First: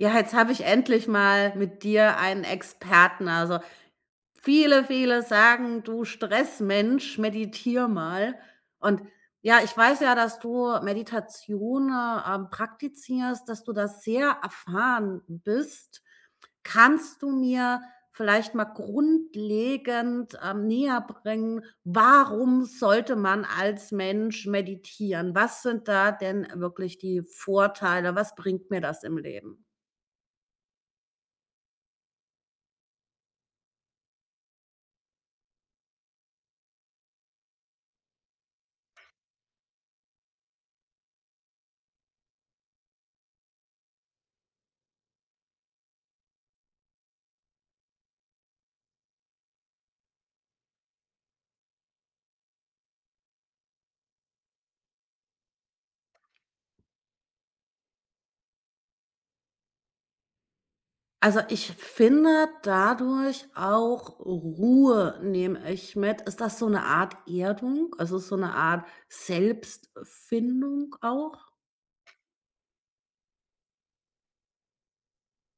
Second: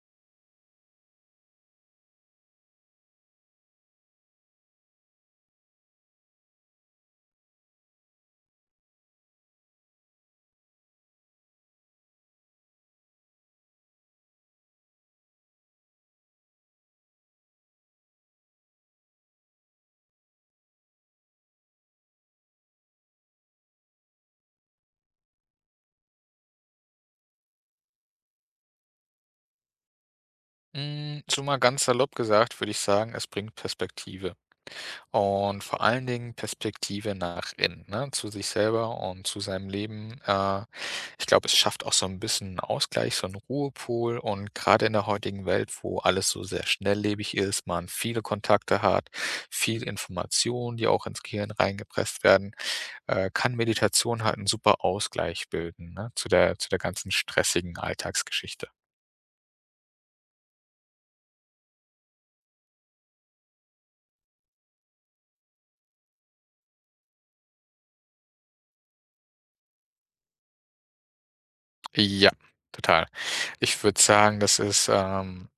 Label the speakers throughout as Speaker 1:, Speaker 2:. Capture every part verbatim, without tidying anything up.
Speaker 1: Ja, jetzt habe ich endlich mal mit dir einen Experten. Also, viele, viele sagen: „Du Stressmensch, meditiere mal.“ Und ja, ich weiß ja, dass du Meditation, äh, ähm, praktizierst, dass du das sehr erfahren bist. Kannst du mir vielleicht mal grundlegend, ähm, näherbringen, warum sollte man als Mensch meditieren? Was sind da denn wirklich die Vorteile? Was bringt mir das im Leben?
Speaker 2: Hm, so mal ganz salopp gesagt, würde ich sagen, es bringt Perspektive und vor allen Dingen Perspektive nach innen, ne, zu sich selber und zu seinem Leben. Äh, ich glaube, es schafft auch so ein bisschen 'n Ausgleich, so einen Ruhepol, und gerade in der heutigen Welt, wo alles so sehr schnelllebig ist, man viele Kontakte hat, viel Information, die auch ins Gehirn reingepresst werden, äh, kann Meditation halt einen super Ausgleich bilden, ne, zu der zu der ganzen stressigen Alltagsgeschichte.
Speaker 1: Also, ich finde dadurch auch Ruhe nehme ich mit. Ist das so eine Art Erdung? Also, so eine Art Selbstfindung auch?
Speaker 2: Ja, total. Ich würde sagen, das ist, ähm,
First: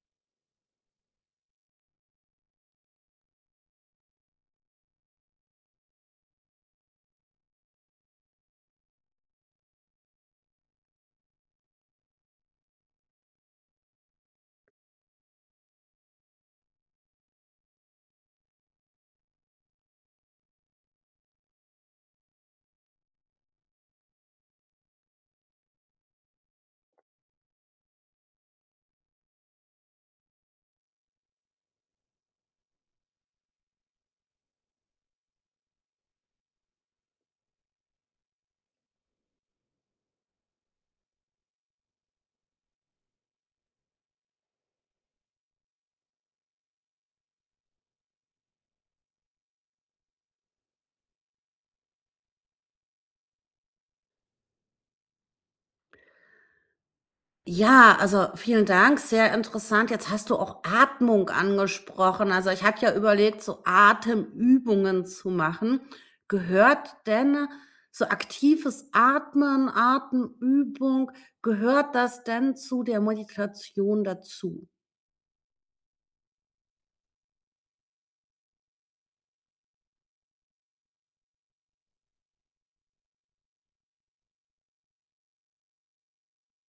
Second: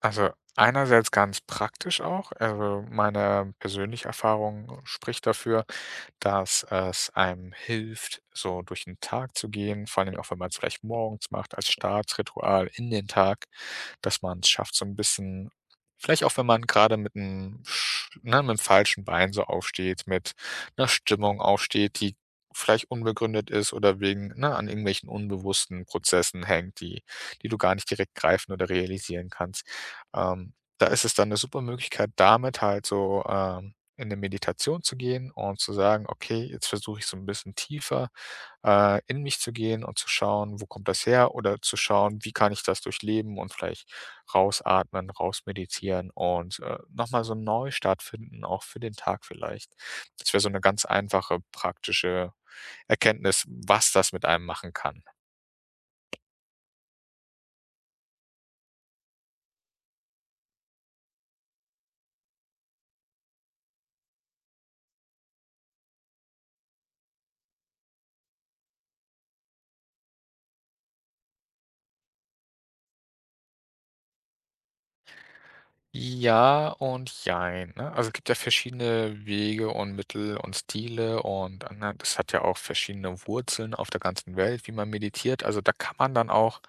Speaker 2: also einerseits ganz praktisch auch. Also meine persönliche Erfahrung spricht dafür, dass es einem hilft, so durch den Tag zu gehen, vor allem auch, wenn man es vielleicht morgens macht als Startsritual in den Tag, dass man es schafft, so ein bisschen vielleicht auch, wenn man gerade mit einem sch ne, mit'm falschen Bein so aufsteht, mit einer Stimmung aufsteht, die vielleicht unbegründet ist oder wegen ne, an irgendwelchen unbewussten Prozessen hängt, die die du gar nicht direkt greifen oder realisieren kannst. Ähm, da ist es dann eine super Möglichkeit, damit halt so, ähm in eine Meditation zu gehen und zu sagen: „Okay, jetzt versuche ich so ein bisschen tiefer, äh, in mich zu gehen und zu schauen, wo kommt das her?“ Oder zu schauen, wie kann ich das durchleben und vielleicht rausatmen, rausmeditieren und, äh, noch mal so 'n Neustart finden, auch für den Tag vielleicht. Das wäre so eine ganz einfache, praktische Erkenntnis, was das mit einem machen kann.
Speaker 1: Ja, also, vielen Dank, sehr interessant. Jetzt hast du auch Atmung angesprochen. Also, ich hatte ja überlegt, so Atemübungen zu machen. Gehört denn so aktives Atmen, Atemübung gehört das denn zu der Meditation dazu?
Speaker 2: Ja und jein, ne? Also, es gibt ja verschiedene Wege und Mittel und Stile und, äh, ne, das hat ja auch verschiedene Wurzeln auf der ganzen Welt, wie man meditiert. Also, da kann man dann auch,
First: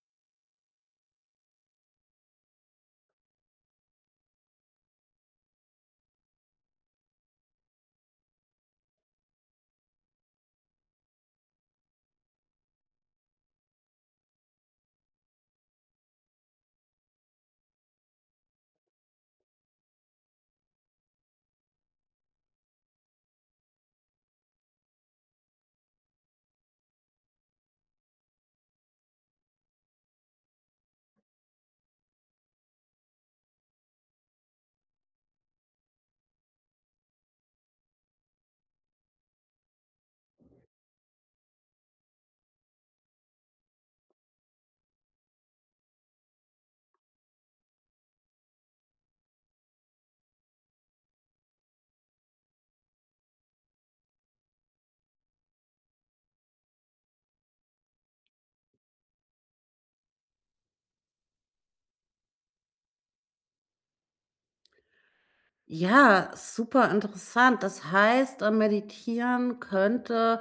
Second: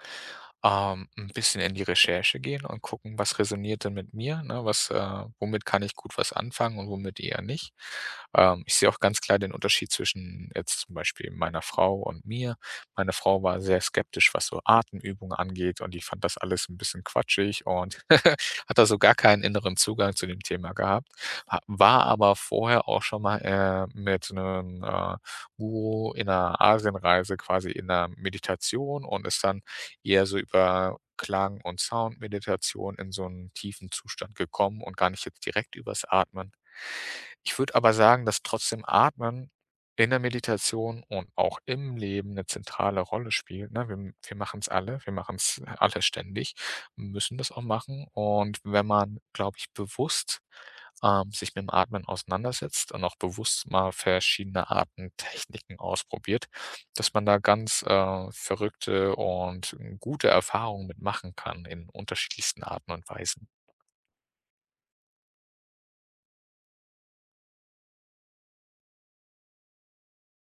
Speaker 2: ähm, 'n bisschen in die Recherche gehen und gucken, was resoniert denn mit mir, ne? Was, äh womit kann ich gut was anfangen und womit eher nicht. Ähm, ich sehe auch ganz klar den Unterschied zwischen jetzt zum Beispiel meiner Frau und mir. Meine Frau war sehr skeptisch, was so Atemübungen angeht, und die fand das alles ein bisschen quatschig und hat also gar keinen inneren Zugang zu dem Thema gehabt, ha war aber vorher auch schon mal, äh, mit einem äh, Guru in einer Asienreise quasi in einer Meditation und ist dann eher so über Klang und Soundmeditation in so einen tiefen Zustand gekommen und gar nicht jetzt direkt übers Atmen. Ich würde aber sagen, dass trotzdem Atmen in der Meditation und auch im Leben eine zentrale Rolle spielt, ne? Wir m wir machen's alle, wir machen es alle ständig, müssen das auch machen. Und wenn man, glaube ich, bewusst, ähm, sich mit dem Atmen auseinandersetzt und auch bewusst mal verschiedene Arten Techniken ausprobiert, dass man da ganz, äh, verrückte und äh, gute Erfahrungen mit machen kann in unterschiedlichsten Arten und Weisen.
Speaker 1: Ja, super interessant. Das heißt, äh, Meditieren könnte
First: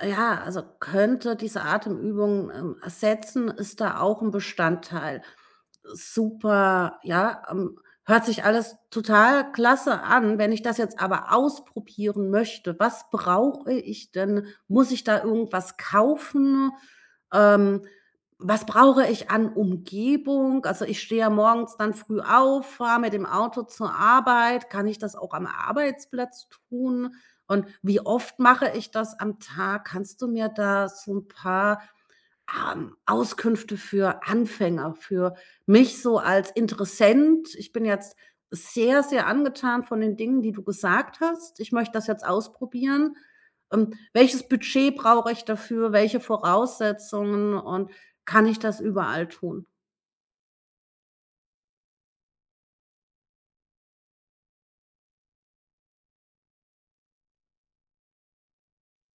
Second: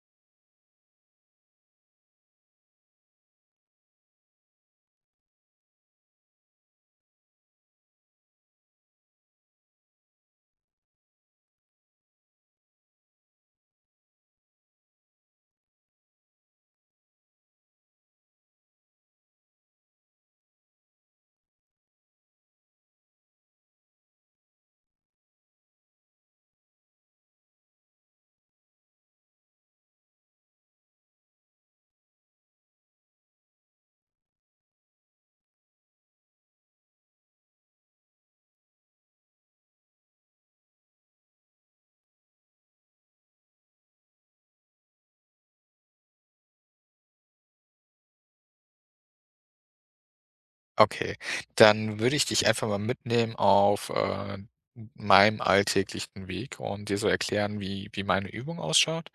Speaker 1: äh, ja, also könnte diese Atemübung, ähm, ersetzen. Ist da auch ein Bestandteil? Super, ja, ähm, hört sich alles total klasse an. Wenn ich das jetzt aber ausprobieren möchte, was brauche ich denn? Muss ich da irgendwas kaufen? Ähm, Was brauche ich an Umgebung? Also ich stehe ja morgens dann früh auf, fahre mit dem Auto zur Arbeit. Kann ich das auch am Arbeitsplatz tun? Und wie oft mache ich das am Tag? Kannst du mir da so ein paar ähm, Auskünfte für Anfänger, für mich so als Interessent. Ich bin jetzt sehr, sehr angetan von den Dingen, die du gesagt hast. Ich möchte das jetzt ausprobieren. Ähm, welches Budget brauche ich dafür? Welche Voraussetzungen und kann ich das überall tun?
Speaker 2: Okay, dann würde ich dich einfach mal mitnehmen auf, äh, meinem alltäglichen Weg und dir so erklären, wie wie meine Übung ausschaut,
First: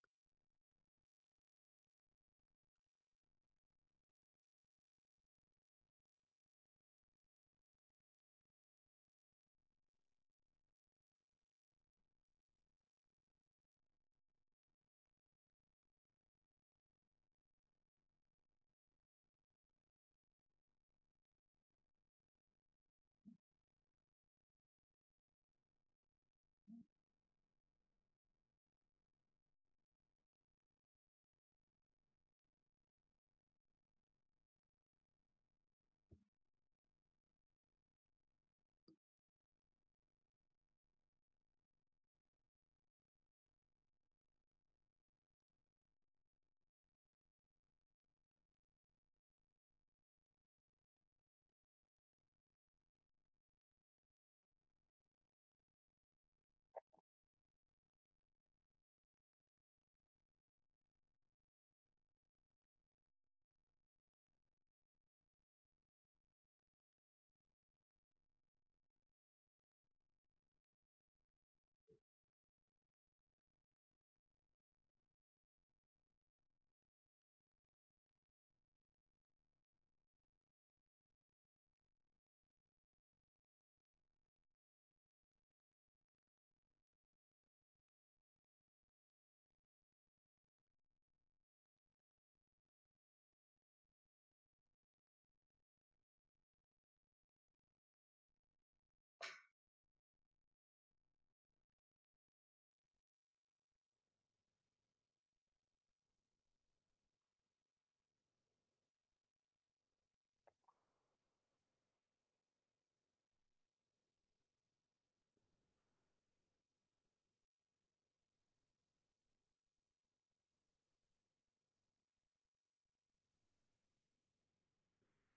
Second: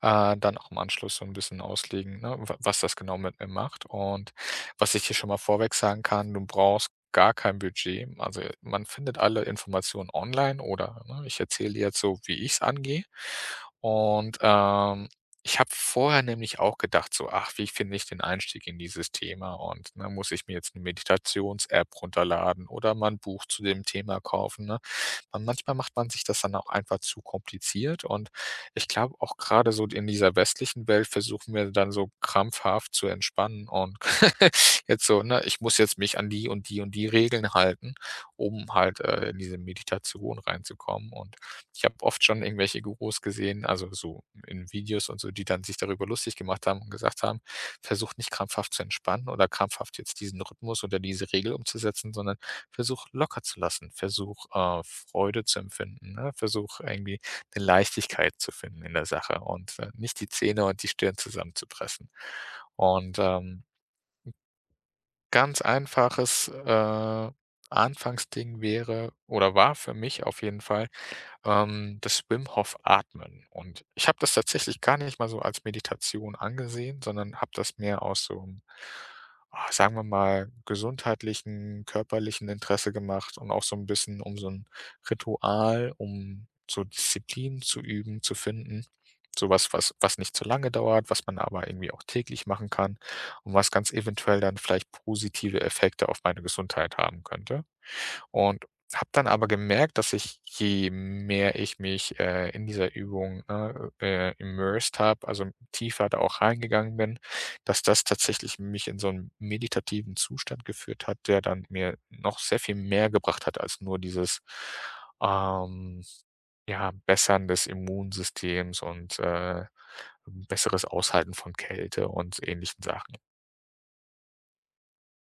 Speaker 2: äh, dann auch im Anschluss so ein bisschen auslegen, ne, wa was das genau mit mir macht. Und was ich hier schon mal vorweg sagen kann, du brauchst gar kein Budget. Also, man findet alle Informationen online oder, ne, ich erzähle jetzt so, wie ich es angehe. Und, ähm, ich habe vorher nämlich auch gedacht so: „Ach, wie finde ich den Einstieg in dieses Thema?“ Und, ne, muss ich mir jetzt eine Meditations-App runterladen oder mal ein Buch zu dem Thema kaufen, ne? Man manchmal macht man sich das dann auch einfach zu kompliziert, und ich glaube auch gerade so in dieser westlichen Welt versuchen wir dann so krampfhaft zu entspannen und jetzt so, ne, ich muss jetzt mich an die und die und die Regeln halten, um halt, äh, in diese Meditation reinzukommen. Und ich habe oft schon irgendwelche Gurus gesehen, also so in Videos und so, die dann sich darüber lustig gemacht haben und gesagt haben: „Versucht nicht krampfhaft zu entspannen oder krampfhaft jetzt diesen Rhythmus oder diese Regel umzusetzen, sondern versuch locker zu lassen. Versuch, äh, Freude zu empfinden, ne? Versuch irgendwie eine Leichtigkeit zu finden in der Sache und, äh, nicht die Zähne und die Stirn zusammenzupressen. Und, ähm, ganz einfaches, äh, Anfangsding wäre oder war für mich auf jeden Fall, ähm, das Wim Hof Atmen. Und ich habe das tatsächlich gar nicht mal so als Meditation angesehen, sondern habe das mehr aus so einem, ah, sagen wir mal, gesundheitlichen, körperlichen Interesse gemacht und auch so ein bisschen um so ein Ritual, um so Disziplin zu üben, zu finden. Sowas, was was nicht zu lange dauert, was man aber irgendwie auch täglich machen kann und was ganz eventuell dann vielleicht positive Effekte auf meine Gesundheit haben könnte. Und habe dann aber gemerkt, dass ich, je mehr ich mich, äh, in dieser Übung, ne, äh, immersed habe, also tiefer da auch reingegangen bin, dass das tatsächlich mich in so einen meditativen Zustand geführt hat, der dann mir noch sehr viel mehr gebracht hat als nur dieses, ähm, ja, Bessern des Immunsystems und, äh, besseres Aushalten von Kälte und ähnlichen Sachen.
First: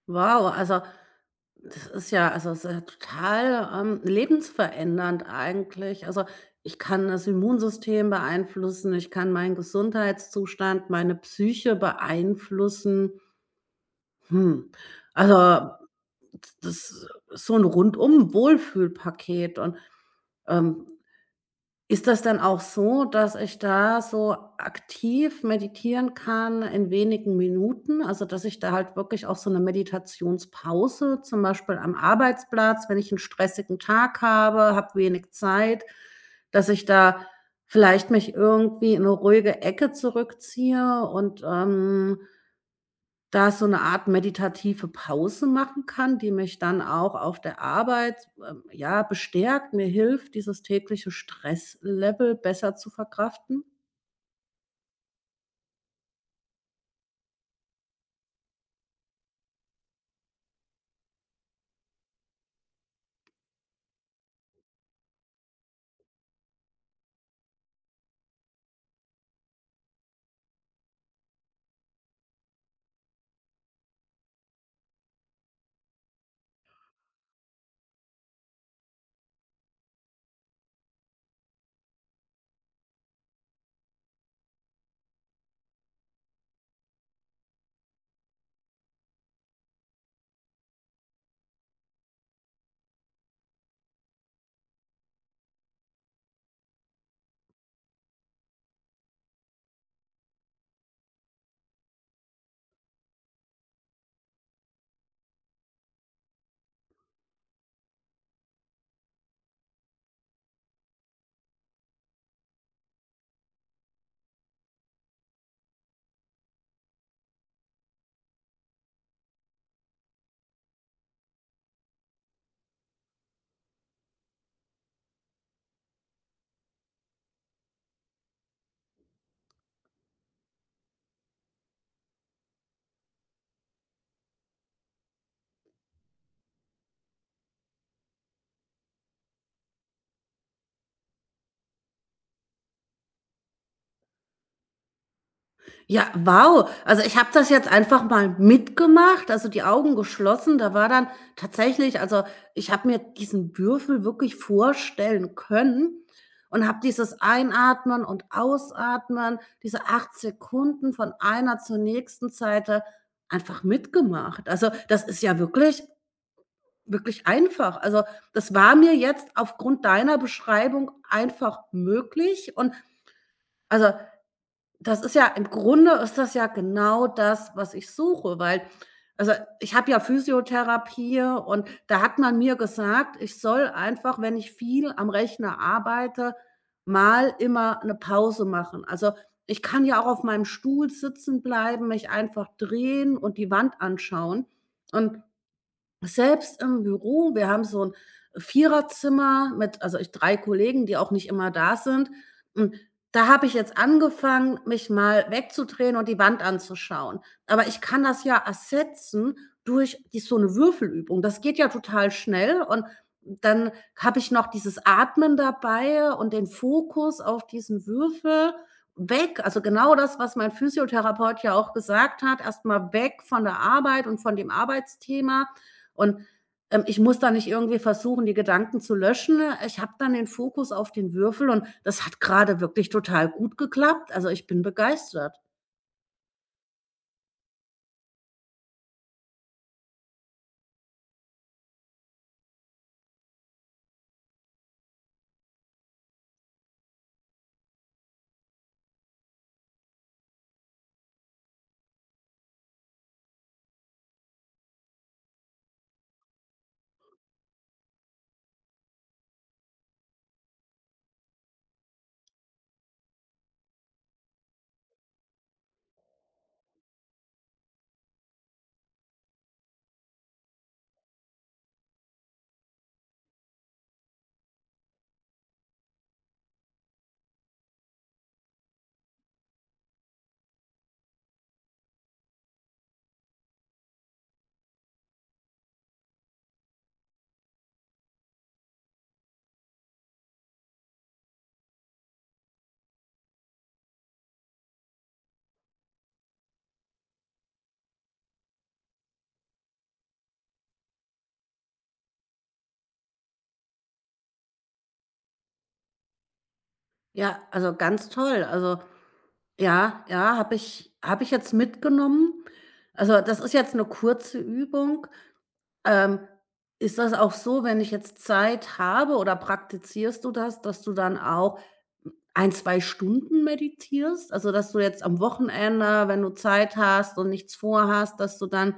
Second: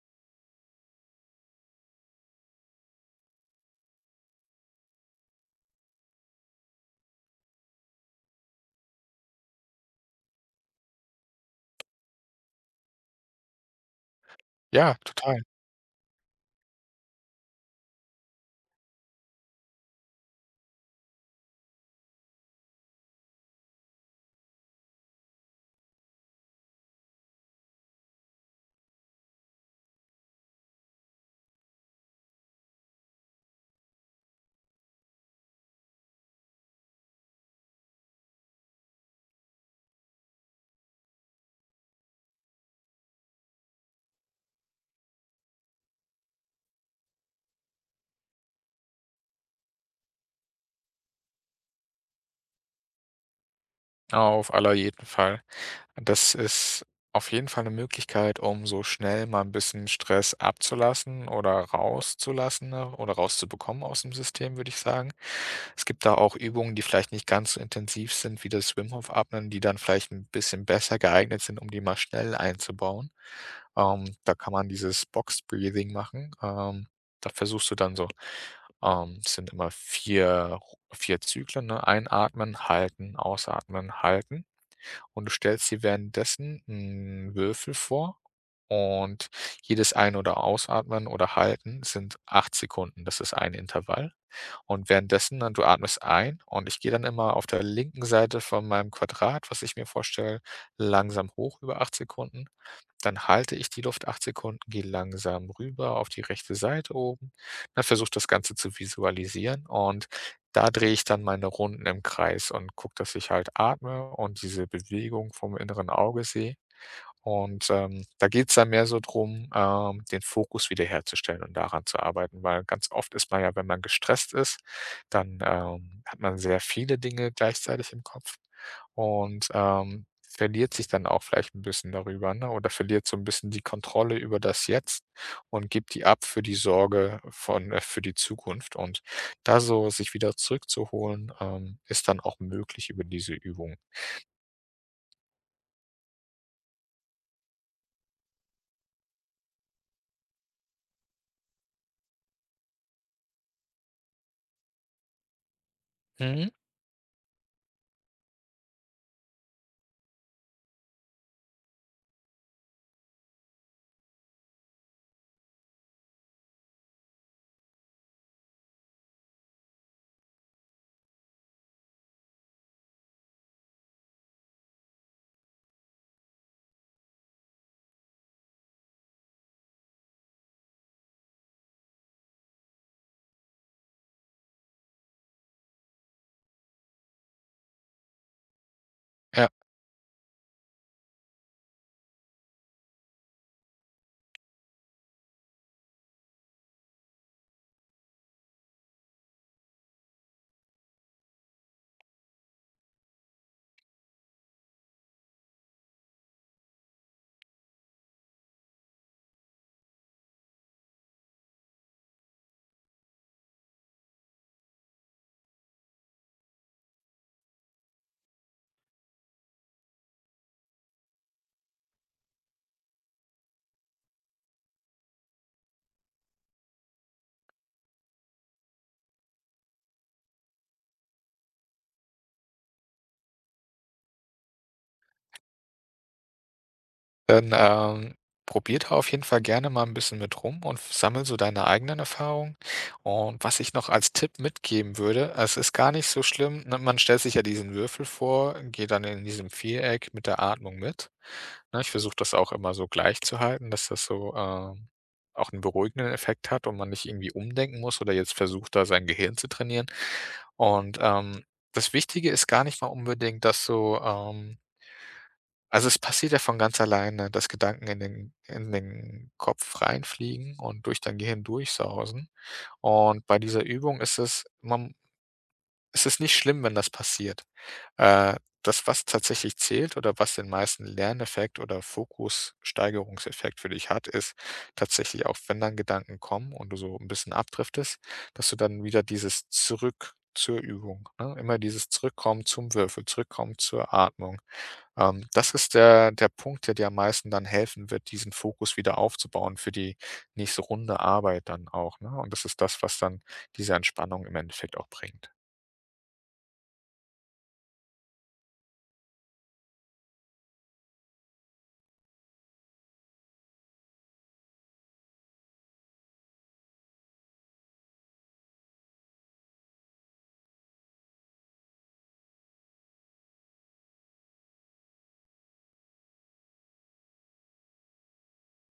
Speaker 1: Wow, also, das ist ja, also, es ist ja total, ähm, lebensverändernd eigentlich. Also, ich kann das Immunsystem beeinflussen, ich kann meinen Gesundheitszustand, meine Psyche beeinflussen. Hm,
Speaker 2: Ja, total.
Speaker 1: also, das ist so ein rundum Wohlfühlpaket und, ähm, ist das dann auch so, dass ich da so aktiv meditieren kann in wenigen Minuten? Also, dass ich da halt wirklich auch so eine Meditationspause, zum Beispiel am Arbeitsplatz, wenn ich einen stressigen Tag habe, habe wenig Zeit, dass ich da vielleicht mich irgendwie in eine ruhige Ecke zurückziehe und, ähm, da ich so 'ne Art meditative Pause machen kann, die mich dann auch auf der Arbeit, ähm, ja, bestärkt, mir hilft, dieses tägliche Stresslevel besser zu verkraften.
Speaker 2: Auf aller jeden Fall. Das ist auf jeden Fall eine Möglichkeit, um so schnell mal ein bisschen Stress abzulassen oder rauszulassen au oder rauszubekommen aus dem System, würde ich sagen. Es gibt da auch Übungen, die vielleicht nicht ganz so intensiv sind wie das Wim Hof Atmen, die dann vielleicht ein bisschen besser geeignet sind, um die mal schnell einzubauen. Ähm, da kann man dieses Box Breathing machen. Ähm, da versuchst du dann so, ähm, es sind immer vier vier Zyklen, ne? Einatmen, halten, ausatmen, halten. Und du stellst dir währenddessen 'n Würfel vor, und jedes Ein oder Ausatmen oder Halten sind acht Sekunden. Das ist ein Intervall. Und währenddessen dann du atmest ein, und ich gehe dann immer auf der linken Seite von meinem Quadrat, was ich mir vorstelle, langsam hoch über acht Sekunden, dann halte ich die Luft acht Sekunden, gehe langsam rüber auf die rechte Seite oben, dann versuche das Ganze zu visualisieren, und da drehe ich dann meine Runden im Kreis und gucke, dass ich halt atme und diese Bewegung vom inneren Auge sehe. Und, ähm, da geht's dann mehr so drum, ähm, den Fokus wiederherzustellen und daran zu arbeiten, weil ganz oft ist man ja, wenn man gestresst ist, dann, ähm, hat man sehr viele Dinge gleichzeitig im Kopf und, ähm, verliert sich dann auch vielleicht ein bisschen darüber, ne, oder verliert so ein bisschen die Kontrolle über das Jetzt und gibt die ab für die Sorge von äh, für die Zukunft. Und da so sich wieder zurückzuholen, ähm, ist dann auch möglich über diese Übung.
Speaker 1: Ja, wow. Also, ich habe das jetzt einfach mal mitgemacht, also, die Augen geschlossen. Da war dann tatsächlich, also, ich habe mir diesen Würfel wirklich vorstellen können
Speaker 2: Mhm.
Speaker 1: und habe dieses Einatmen und Ausatmen, diese acht Sekunden von einer zur nächsten Seite einfach mitgemacht. Also, das ist ja wirklich wirklich einfach. Also, das war mir jetzt aufgrund deiner Beschreibung einfach möglich und, also, das ist ja im Grunde, ist das ja genau das, was ich suche, weil, also, ich habe ja Physiotherapie und da hat man mir gesagt, ich soll einfach, wenn ich viel am Rechner arbeite, mal immer 'ne Pause machen. Also,
Speaker 2: Ja.
Speaker 1: ich kann ja auch auf meinem Stuhl sitzen bleiben, mich einfach drehen und die Wand anschauen. Und selbst im Büro, wir haben so ein Viererzimmer mit, also, ich drei Kollegen, die auch nicht immer da sind. Hm, da habe ich jetzt angefangen, mich mal wegzudrehen und die Wand anzuschauen. Aber ich kann das ja ersetzen durch die so eine Würfelübung. Das geht ja total schnell und dann habe ich noch dieses Atmen dabei und den Fokus auf diesen Würfel. Weg, also, genau das, was mein Physiotherapeut ja auch gesagt hat, erstmal weg von der Arbeit und von dem Arbeitsthema und, ähm, ich muss da nicht irgendwie versuchen, die Gedanken zu löschen. Ich habe dann den Fokus auf den Würfel und das hat gerade wirklich total gut geklappt. Also, ich bin begeistert.
Speaker 2: Dann, ähm, probier da auf jeden Fall gerne mal ein bisschen mit rum und sammel so deine eigenen Erfahrungen. Und was ich noch als Tipp mitgeben würde, es ist gar nicht so schlimm, ne, man stellt sich ja diesen Würfel vor, geht dann in diesem Viereck mit der Atmung mit. Ne, ich versuche das auch immer so gleich zu halten, dass das so, ähm, auch einen beruhigenden Effekt hat und man nicht irgendwie umdenken muss oder jetzt versucht, da sein Gehirn zu trainieren. Und, ähm, das Wichtige ist gar nicht mal unbedingt, dass du, ähm also, es passiert ja von ganz alleine, dass Gedanken in den in den Kopf reinfliegen und durch dein Gehirn durchsausen. Und bei dieser Übung ist es man es ist nicht schlimm, wenn das passiert. Äh, Das, was tatsächlich zählt oder was den meisten Lerneffekt oder Fokussteigerungseffekt für dich hat, ist tatsächlich auch, wenn dann Gedanken kommen und du so ein bisschen abdriftest, dass du dann wieder dieses Zurück zur Übung, ne? Immer dieses Zurückkommen zum Würfel, Zurückkommen zur Atmung, ähm, das ist der der Punkt, der dir am meisten dann helfen wird, diesen Fokus wieder aufzubauen für die nächste Runde Arbeit dann auch, ne? Und das ist das, was dann diese Entspannung im Endeffekt auch bringt.
Speaker 1: Ja, also, ganz toll. Also, ja, ja, habe ich habe ich jetzt mitgenommen. Also, das ist jetzt eine kurze Übung. Ähm, Ist das auch so, wenn ich jetzt Zeit habe oder praktizierst du das, dass du dann auch ein, zwei Stunden meditierst? Also, dass du jetzt am Wochenende, wenn du Zeit hast und nichts vorhast, dass du dann,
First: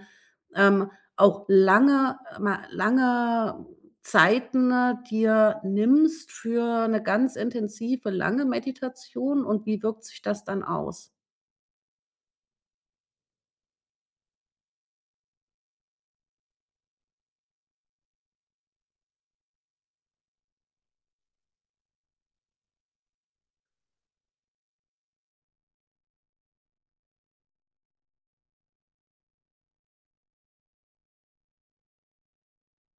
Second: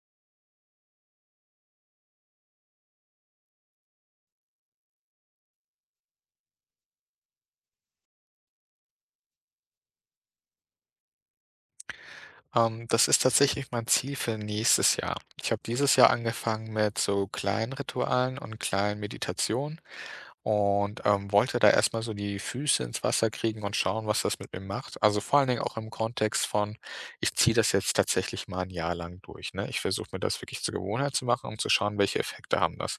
Speaker 1: ähm, auch lange äh, mal lange Zeiten äh, dir nimmst für eine ganz intensive, lange Meditation und wie wirkt sich das dann aus?
Speaker 2: Ähm, das ist tatsächlich mein Ziel für nächstes Jahr. Ich habe dieses Jahr angefangen mit so kleinen Ritualen und kleinen Meditationen, und, ähm, wollte da erstmal so die Füße ins Wasser kriegen und schauen, was das mit mir macht. Also, vor allen Dingen auch im Kontext von: „Ich ziehe das jetzt tatsächlich mal ein Jahr lang durch“, ne? Ich versuche mir das wirklich zur Gewohnheit zu machen, um zu schauen, welche Effekte haben das.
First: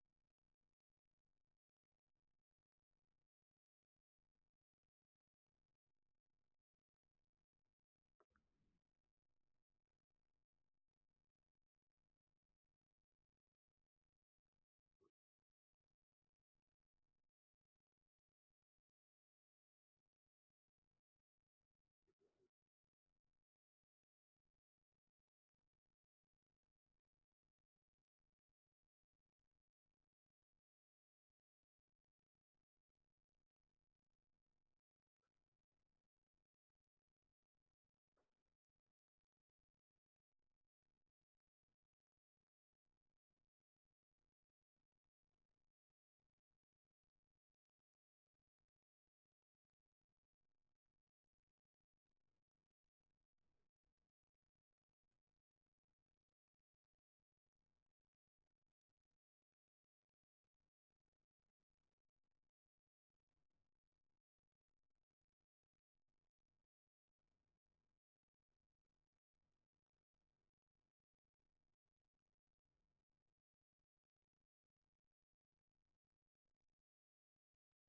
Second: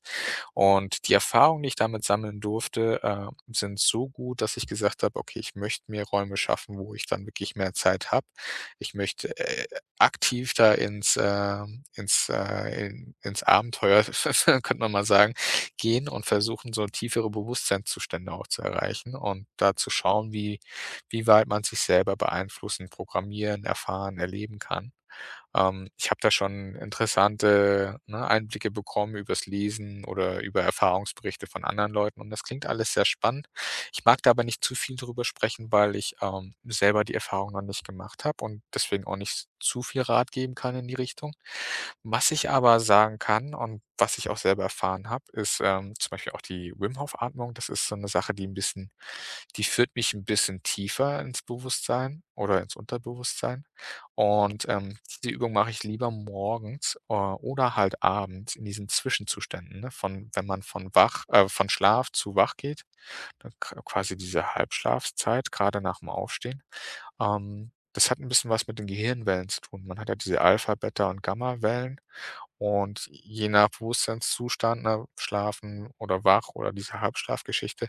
Speaker 2: Und die Erfahrungen, die ich damit sammeln durfte, äh, sind so gut, dass ich gesagt habe: „Okay, ich möchte mir Räume schaffen, wo ich dann wirklich mehr Zeit habe. Ich möchte, äh, aktiv da ins, ähm ins, äh in ins Abenteuer, könnte man mal sagen, gehen und versuchen, so tiefere Bewusstseinszustände auch zu erreichen und da zu schauen, wie wie weit man sich selber beeinflussen, programmieren, erfahren, erleben kann. Ähm, ich habe da schon interessante, ne, Einblicke bekommen übers Lesen oder über Erfahrungsberichte von anderen Leuten, und das klingt alles sehr spannend. Ich mag da aber nicht zu viel drüber sprechen, weil ich, ähm, selber die Erfahrung noch nicht gemacht habe und deswegen auch nicht zu viel Rat geben kann in die Richtung. Was ich aber sagen kann und was ich auch selber erfahren habe, ist, ähm, zum Beispiel auch die Wim Hof Atmung. Das ist so eine Sache, die 'n bisschen die führt mich ein bisschen tiefer ins Bewusstsein oder ins Unterbewusstsein. Und, ähm, diese Übung mache ich lieber morgens, äh, oder halt abends in diesen Zwischenzuständen, ne, von wenn man von wach äh, von Schlaf zu wach geht, dann qu quasi diese Halbschlafszeit gerade nach dem Aufstehen. Ähm, das hat ein bisschen was mit den Gehirnwellen zu tun. Man hat ja diese Alpha, Beta und Gamma-Wellen, und je nach Bewusstseinszustand, ne, schlafen oder wach oder diese Halbschlafgeschichte,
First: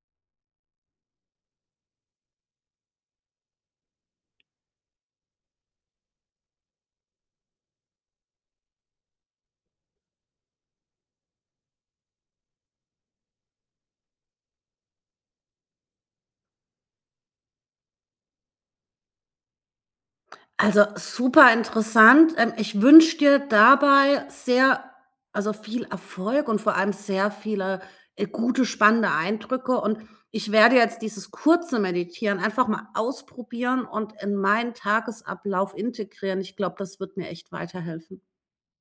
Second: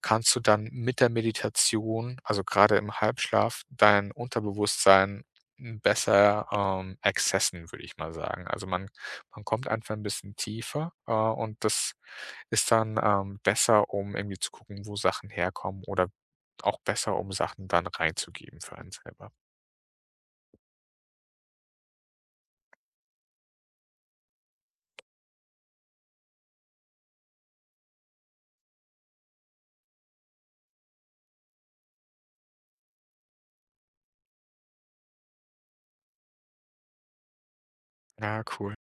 Speaker 2: kannst du dann mit der Meditation, also gerade im Halbschlaf, dein Unterbewusstsein hm, besser, ähm, accessen, würde ich mal sagen. Also, man man kommt einfach ein bisschen tiefer, äh, und das ist dann, ähm, besser, um irgendwie zu gucken, wo Sachen herkommen oder auch besser, um Sachen dann reinzugeben für einen selber.
Speaker 1: Also, super interessant. Ähm, ich wünsche dir dabei sehr, also, viel Erfolg und vor allem sehr viele, äh, gute, spannende Eindrücke und ich werde jetzt dieses kurze Meditieren einfach mal ausprobieren und in meinen Tagesablauf integrieren. Ich glaube, das wird mir echt weiterhelfen.
Speaker 2: Ah, cool.